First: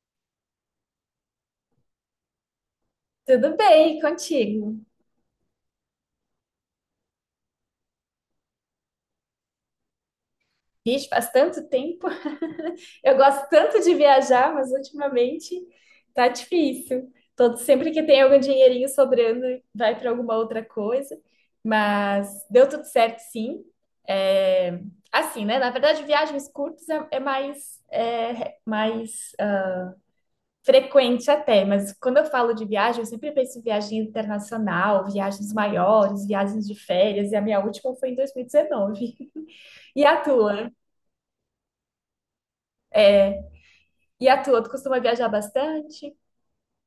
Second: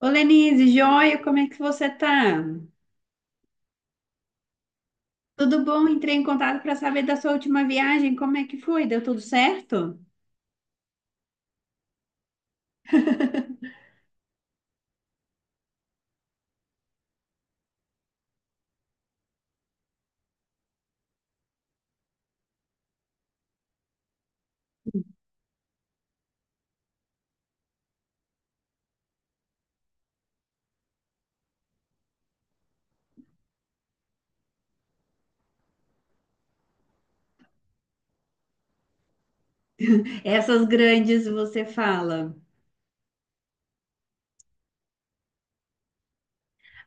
Ô Lenise, joia, como é que você tá? Tudo bem, e contigo? Tudo bom? Entrei em contato para saber da sua última viagem, como é que foi? Deu tudo certo? Vixe, faz tanto tempo. Eu gosto tanto de viajar, mas ultimamente tá difícil. Sempre que tem algum dinheirinho sobrando, vai para alguma outra coisa. Mas deu tudo certo, sim. É, assim, né? Na verdade, viagens curtas é mais frequente até. Mas quando eu falo de viagem, eu sempre penso em viagem internacional, viagens maiores, viagens de férias. E a minha última foi em 2019. E a Essas tua? grandes você fala. E a tua? Tu costuma viajar bastante?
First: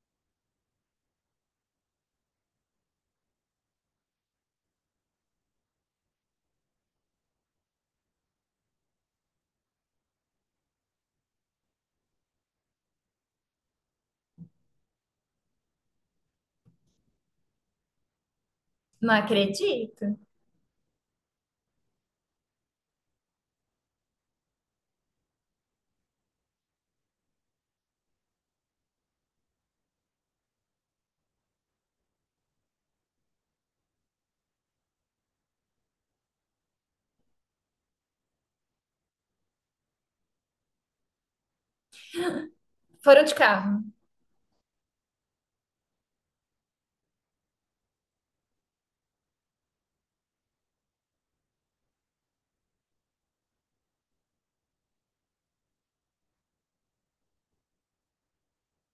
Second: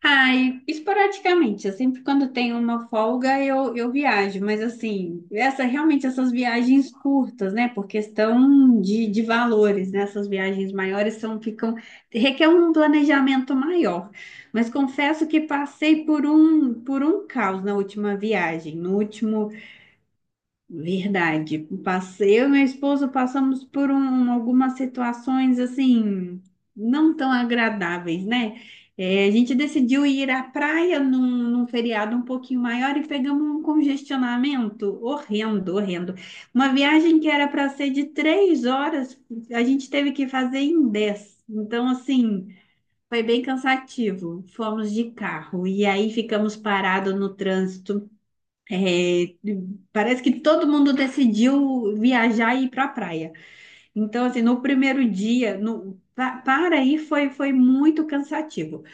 Ai, esporadicamente, eu sempre quando tenho uma folga eu viajo, mas assim, essa realmente essas viagens curtas, né? Por questão de valores, né? Essas viagens maiores são, ficam, requer um planejamento maior. Mas confesso que passei por um caos na última viagem. No Não último acredito. Verdade. Passei, eu e meu esposo passamos algumas situações assim não tão agradáveis, né? É, a gente decidiu ir à praia num feriado um pouquinho maior e pegamos um congestionamento horrendo, horrendo. Uma viagem que era para ser de três horas, a gente teve que fazer em dez. Então, assim, Foram foi de bem carro. cansativo. Fomos de carro e aí ficamos parados no trânsito. É, parece que todo mundo decidiu viajar e ir para a praia. Então, assim, no primeiro dia, no, pa- para aí foi muito cansativo.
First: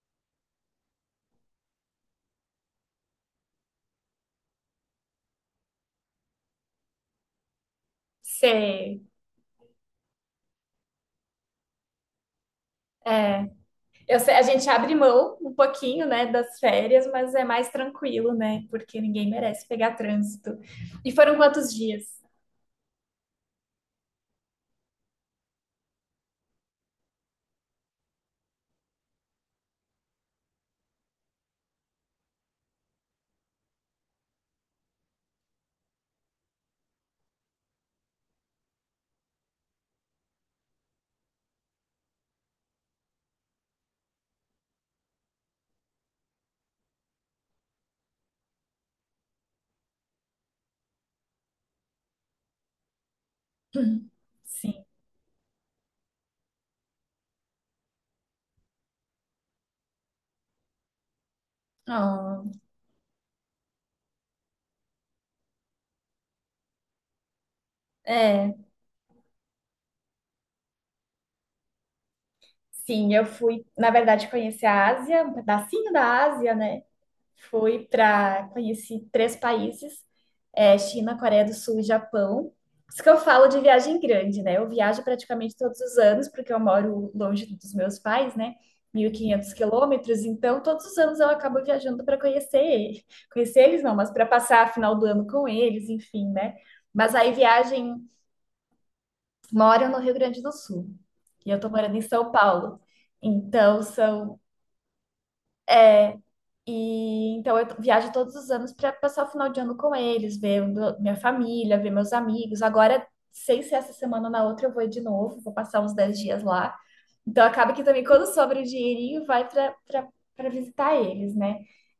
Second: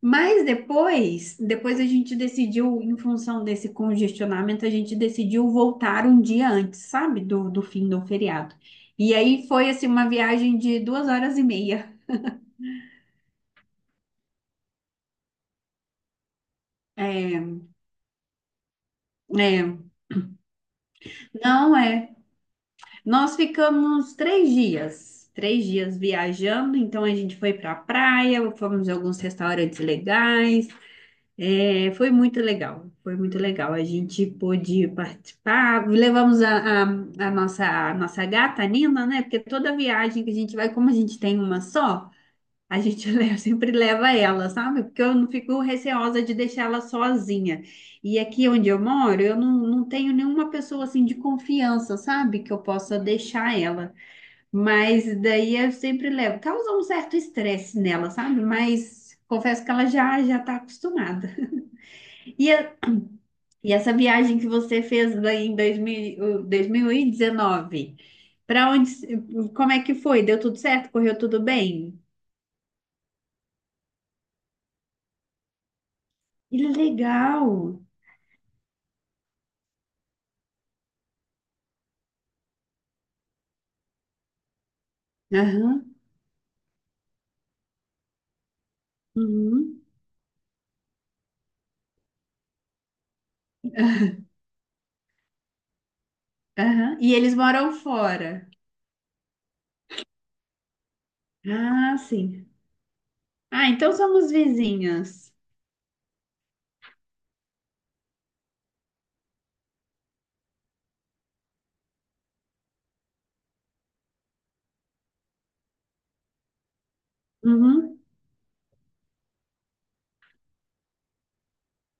Mas depois a gente decidiu, em função desse congestionamento, a gente decidiu voltar um dia antes, sabe? Do fim do feriado. Sei. E aí foi, assim, uma viagem de duas horas e meia. É. Eu sei, a gente abre mão um pouquinho, né, das férias, mas é É, mais tranquilo, né? Porque ninguém merece é, pegar trânsito. E foram quantos não dias? é. Nós ficamos três dias viajando, então a gente foi para a praia, fomos em alguns restaurantes legais, foi muito legal, foi muito legal. A gente pôde participar, levamos a nossa gata, a Nina, né? Porque toda viagem que a gente vai, como a gente tem uma só, a gente sempre leva ela, sabe? Porque eu não fico receosa de deixar ela sozinha. E aqui onde eu moro, eu não tenho nenhuma pessoa assim de confiança, sabe? Que eu possa deixar ela. Sim. Mas daí eu sempre levo. Causa um certo estresse nela, sabe? Mas confesso que ela já já está acostumada. E, Oh, a- e essa viagem que você fez daí em dois mil, o- dois mil e 2019, é. para onde, como é que foi? Deu tudo certo? Correu tudo bem? Sim, eu fui, na verdade, conhecer a Ásia, um pedacinho da Ásia, Que né? legal! Conheci três países, é, China, Coreia do Sul e Japão. Isso que eu falo de viagem grande, né? Eu viajo praticamente todos Aham. os anos, porque eu moro longe dos meus pais, né? Mil e quinhentos Uhum. quilômetros, então todos os anos eu acabo viajando para conhecer ele. Conhecer eles não, mas para passar a final do ano com eles, enfim, né? Aham. Mas E aí eles moram viagem, fora. moro no Rio Grande do Sul e eu tô morando Ah, em São sim. Paulo. Ah, Então então somos são vizinhas. E então eu viajo todos os anos para passar o final de ano com eles, ver minha família, ver meus amigos. Agora, sem ser essa semana ou na outra, eu vou de novo, vou passar uns 10 dias lá. Então acaba que Uhum. também quando sobra o dinheirinho, vai para visitar eles, né?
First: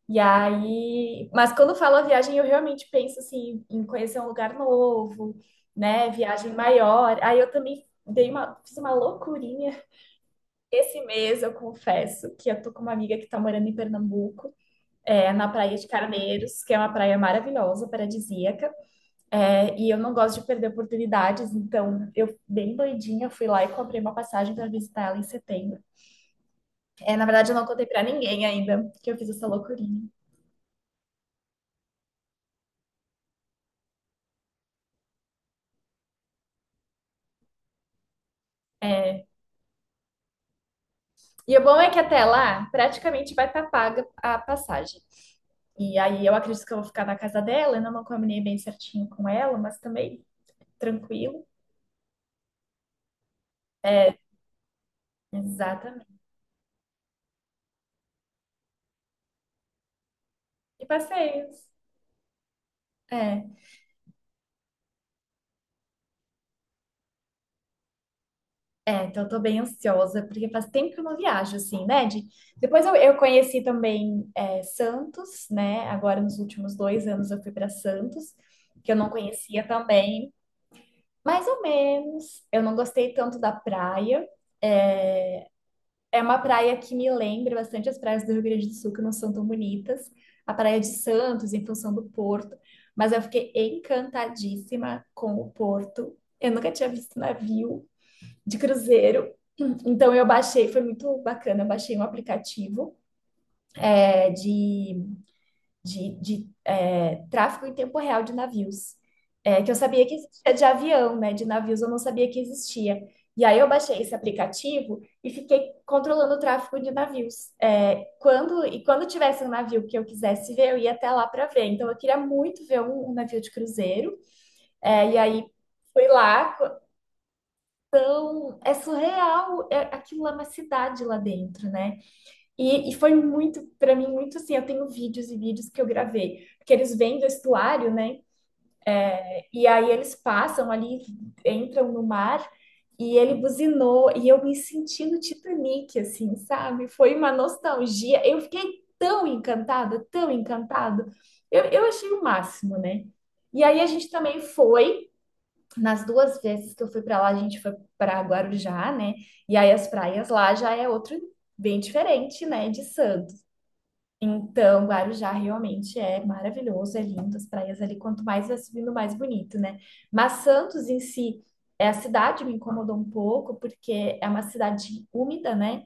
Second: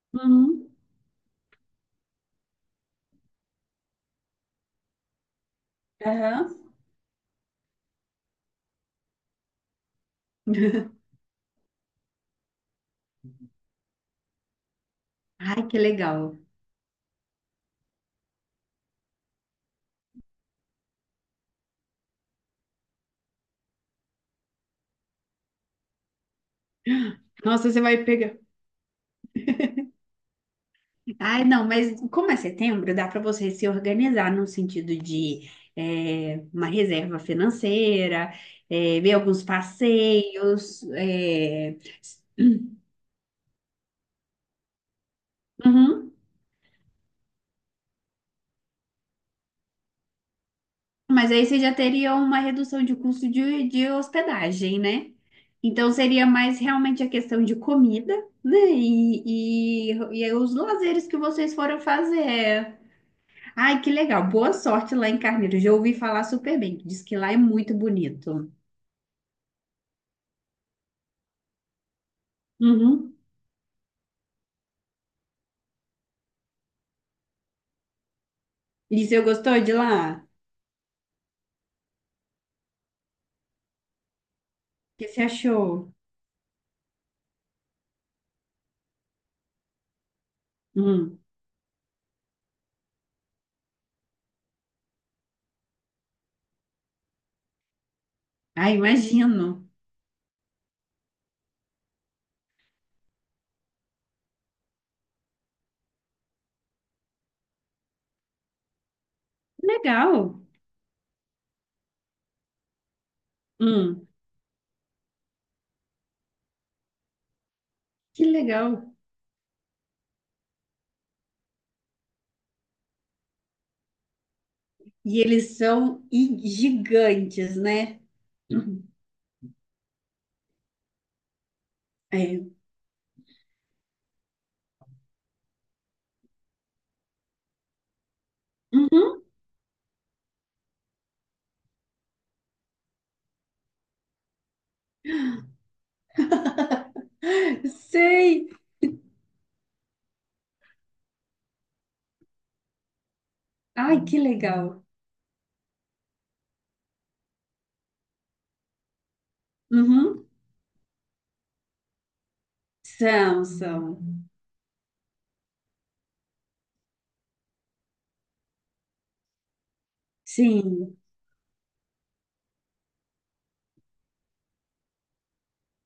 E Uhum. aí, mas quando falo a viagem, eu realmente penso assim em conhecer um lugar novo, né? Viagem Aham. maior. Aí eu também fiz uma loucurinha esse mês, eu confesso, que eu tô com uma amiga que tá morando em Pernambuco, é, na Ai, Praia que de legal. Carneiros, que é uma praia maravilhosa, paradisíaca. É, e eu não gosto de perder oportunidades, então eu, bem doidinha, fui lá e comprei uma passagem para visitar ela em setembro. É, na verdade, eu não Nossa, você contei para vai pegar. ninguém ainda que eu fiz essa loucurinha. Ai, não, mas como é setembro, dá para você se organizar no sentido de uma reserva financeira, ver alguns passeios. E o bom é que até lá, praticamente vai estar paga a passagem. E aí eu acredito que eu vou ficar na casa dela, ainda não combinei bem certinho com ela, mas também Mas tranquilo. aí você já teria uma redução de custo de É. hospedagem, né? Então Exatamente. seria mais realmente a questão de comida, né? E aí os E lazeres que vocês passeios. foram fazer. É. Ai, que legal. Boa sorte lá em Carneiro. Já ouvi falar super bem. Diz que lá é muito bonito. É, então eu tô bem ansiosa, porque faz tempo que eu não viajo, assim, né? Depois eu, Uhum. eu conheci também, é, Santos, né? Agora, nos últimos 2 anos, eu fui para Santos, que eu E não você gostou conhecia de lá? O também, mais ou menos. Eu não gostei tanto da praia. que você É achou? é uma praia que me lembra bastante as praias do Rio Grande do Sul, que não são tão bonitas. A praia de Hum. Santos, em função do porto. Mas eu fiquei encantadíssima com o porto. Eu nunca tinha visto navio de Ah, cruzeiro. imagino. Então eu baixei, foi muito bacana, eu baixei um aplicativo é, de, de tráfego em tempo real de navios, que eu sabia que Legal. existia de avião, né? De navios eu não sabia que existia. E aí eu baixei Hum. esse aplicativo e fiquei controlando o tráfego de navios. Que Quando legal. e quando tivesse um navio que eu quisesse ver, eu ia até lá para ver. Então eu queria muito ver um navio de cruzeiro. E E aí eles são fui lá. gigantes, né? É Uhum. surreal, aquilo lá é uma cidade lá dentro, né? É. E foi muito, pra mim, muito assim. Eu tenho vídeos e vídeos que eu gravei, porque eles vêm do estuário, né? Uhum. E aí eles passam ali, entram no mar, e ele buzinou, e eu me senti no Titanic, assim, sabe? Foi uma nostalgia. Eu Sei. fiquei tão encantada, tão encantada. Eu achei o máximo, né? E aí a Ai, gente que também legal. foi. Nas duas vezes que eu fui para lá, a gente foi para Guarujá, né? E aí as Uhum. praias lá já é outro bem diferente, né, de Santos. São, são. Então, Guarujá realmente é maravilhoso, é lindo, as praias ali, quanto mais vai subindo, mais bonito, né? Mas Santos Sim. em si, a cidade me incomodou um pouco, porque é uma cidade úmida, né?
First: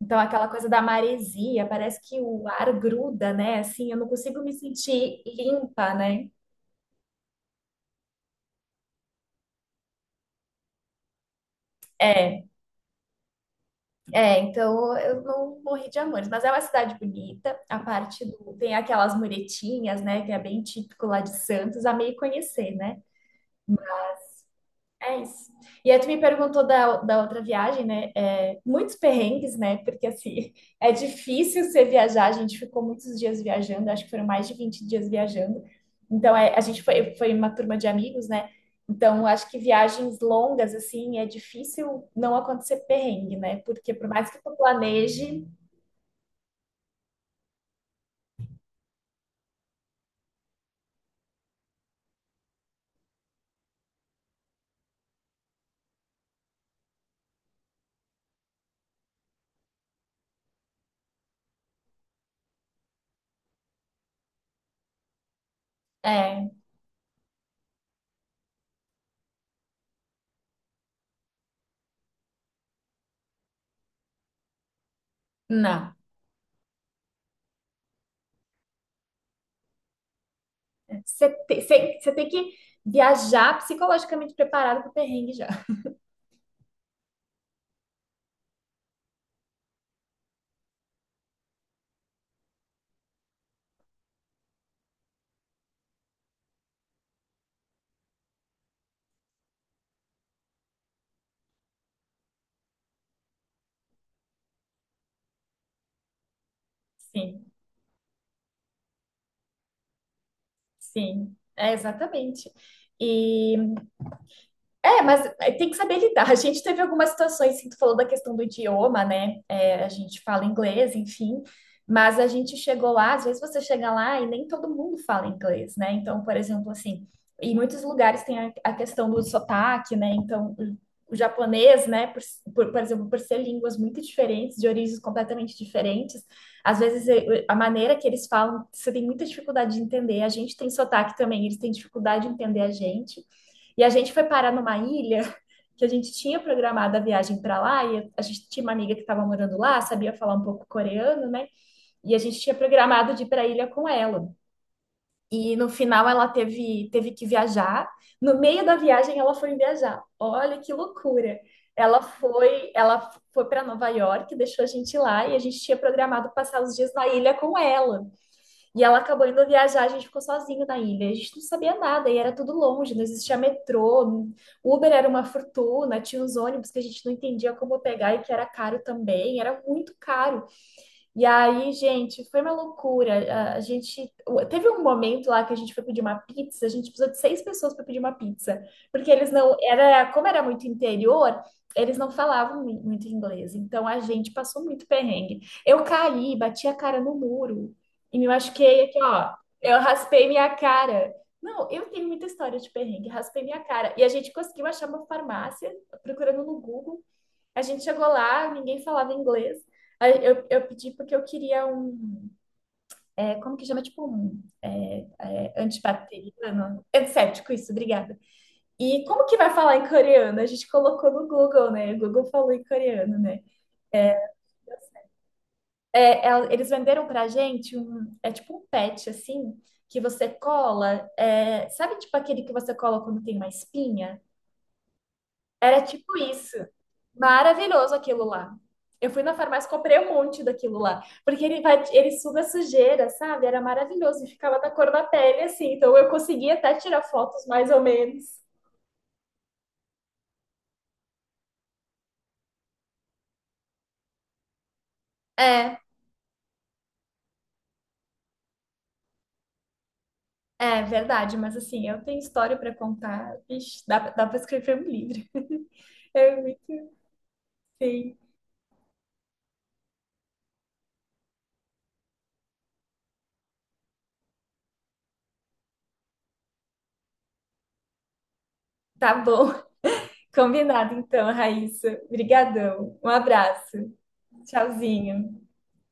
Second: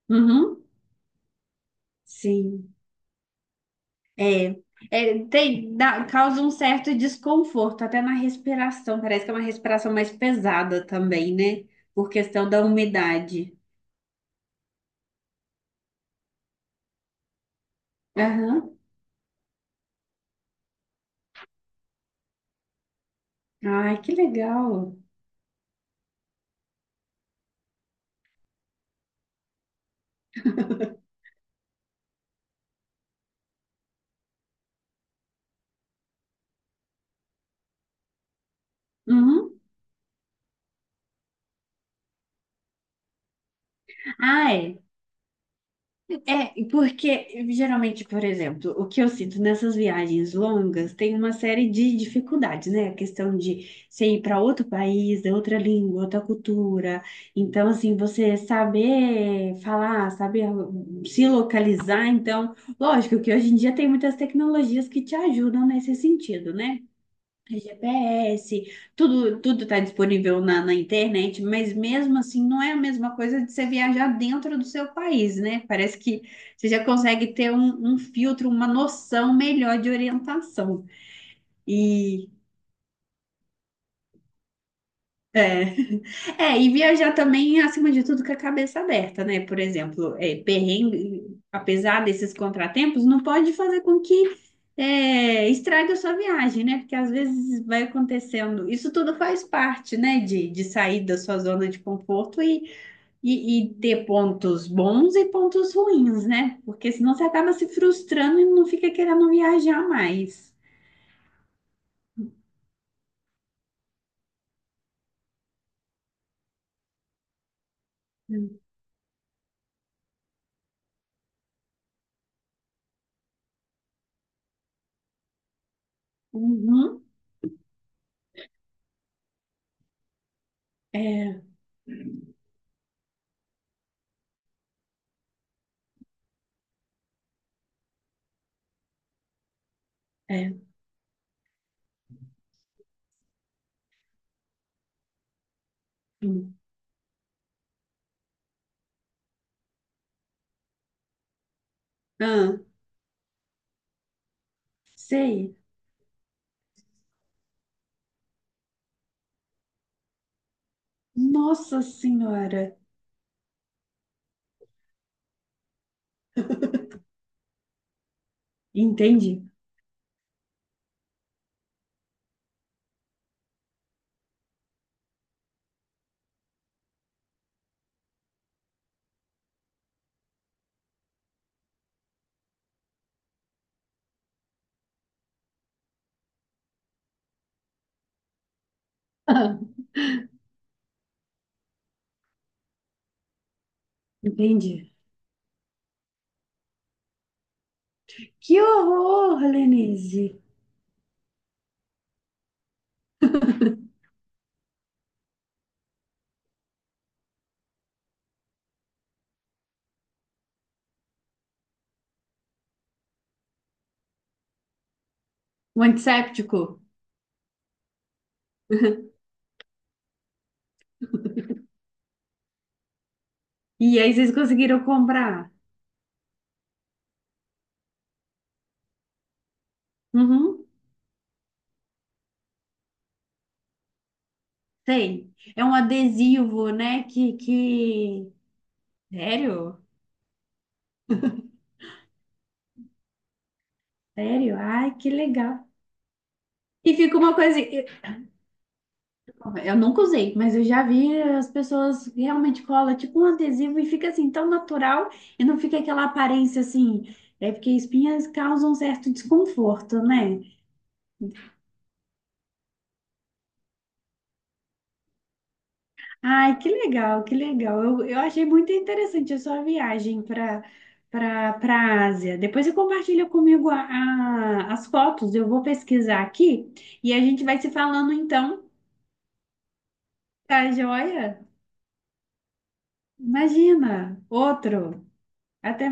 Então, aquela Uhum. coisa da maresia, parece que o ar Sim. gruda, né? Assim, eu não consigo me É. É, sentir tem, limpa, né? causa um certo desconforto, até na respiração. Parece que é uma respiração mais pesada também, né? Por É. questão da umidade. É, então eu não morri de amores, mas é uma cidade bonita. A parte do. Tem Aham. aquelas muretinhas, né? Que é bem típico lá de Santos, a meio conhecer, né? Ai, que legal. É isso. E aí tu me perguntou da outra viagem, né? É, muitos perrengues, né? Porque assim, é difícil você viajar, a gente ficou muitos dias viajando, acho que foram mais de 20 dias viajando. Então, a gente foi uma turma de amigos, né? Então, acho que Uhum. viagens longas, assim, é difícil não acontecer perrengue, né? Porque por mais que Ah, tu é. planeje, É, porque geralmente, por exemplo, o que eu sinto nessas viagens longas tem uma série de dificuldades, né? A questão de você ir para outro país, de outra língua, outra cultura. Então, assim, você saber falar, saber se localizar. Então, lógico que hoje em dia tem muitas tecnologias que te ajudam nesse é, sentido, né? GPS, tudo está disponível na internet, mas mesmo assim não é a mesma coisa de você viajar dentro do seu país, né? não. Parece que você já consegue ter um filtro, uma noção melhor de orientação. Você tem E que viajar psicologicamente preparado para o perrengue já. é. É, e viajar também, acima de tudo, com a cabeça aberta, né? Por exemplo, perrengue, apesar desses contratempos, não pode fazer com que estrague a sua viagem, né? Porque às vezes vai acontecendo. Isso tudo faz parte, né? De sair da sua zona de conforto e, e ter pontos bons e pontos ruins, né? Porque senão você Sim, acaba se frustrando e não fica querendo viajar mais. sim, é exatamente. É, mas tem que saber lidar. A gente teve algumas situações, assim, tu falou da questão do idioma, né? É, a gente fala inglês, enfim, mas a gente chegou lá, às vezes você chega lá e nem todo mundo fala inglês, né? Então, por exemplo, Uhum. assim, em muitos lugares tem a questão do sotaque, né? Então, o É, japonês, né? Por exemplo, por ser línguas muito diferentes, de origens completamente diferentes, às vezes a maneira que eles falam, você tem muita dificuldade de entender. A é. gente tem sotaque também, eles têm dificuldade de entender a gente. E a gente foi parar numa ilha que a gente tinha Hum. programado a viagem para lá e a gente tinha uma amiga que estava morando lá, sabia falar um pouco coreano, né? E a gente tinha Ah, programado de ir para a ilha com ela. E sei. no final ela teve que viajar. No meio da viagem ela foi viajar. Olha que loucura. Nossa Ela foi, Senhora! ela foi para Nova York, deixou a gente lá e a gente tinha programado passar os dias na ilha com ela. E ela acabou Entende? indo viajar, a gente ficou sozinho na ilha. A gente não sabia nada e era tudo longe, não existia metrô, Uber era uma fortuna, tinha os ônibus que a gente não entendia como pegar e que era caro também, era muito caro. E aí, gente, foi uma loucura. A gente teve um momento lá que a gente foi pedir uma pizza, a gente precisou de seis pessoas para pedir uma pizza, porque eles não era, como era muito interior, eles não falavam muito inglês. Então a gente passou muito Entende? perrengue. Eu caí, bati a cara no muro e me Que machuquei aqui, ó. horror, Eu raspei Lenise! minha cara. Não, eu tenho muita história de perrengue, raspei minha cara. E a gente conseguiu achar uma farmácia procurando no Google. A gente chegou lá, ninguém falava inglês. Aí eu pedi porque eu queria um. Como que chama? Tipo um. É, é, Um antisséptico. antibacteriano? Antisséptico, isso, obrigada. E como que vai falar em coreano? A gente colocou no Google, né? O Google falou em coreano, né? E aí É, vocês conseguiram comprar? eles venderam pra gente um. É tipo um patch, assim, que você Uhum, cola. Sabe, tipo aquele que você cola quando tem uma espinha? tem. É um Era tipo isso. adesivo, né? Que, Maravilhoso aquilo que... lá. Eu fui na farmácia Sério? comprei um monte daquilo lá. Porque ele suga sujeira, sabe? Era maravilhoso. E Sério? ficava da cor Ai, da que pele, legal. assim. Então eu conseguia até E tirar fica uma fotos, coisa... mais ou menos. Eu nunca usei, mas eu já vi as pessoas realmente colam tipo um adesivo e fica assim tão natural e não É, fica aquela aparência assim... É porque espinhas causam um certo desconforto, né? é verdade. Mas assim, eu tenho história pra contar. Vixe, dá pra escrever um livro. É Ai, muito, que legal, que legal. Eu, sim. eu achei muito interessante a sua viagem para a Ásia. Depois você compartilha comigo as fotos, eu vou pesquisar aqui e a gente vai se falando então, Tá bom. tá Combinado então, joia? Raíssa. Obrigadão. Um abraço. Imagina, outro. Tchauzinho. Até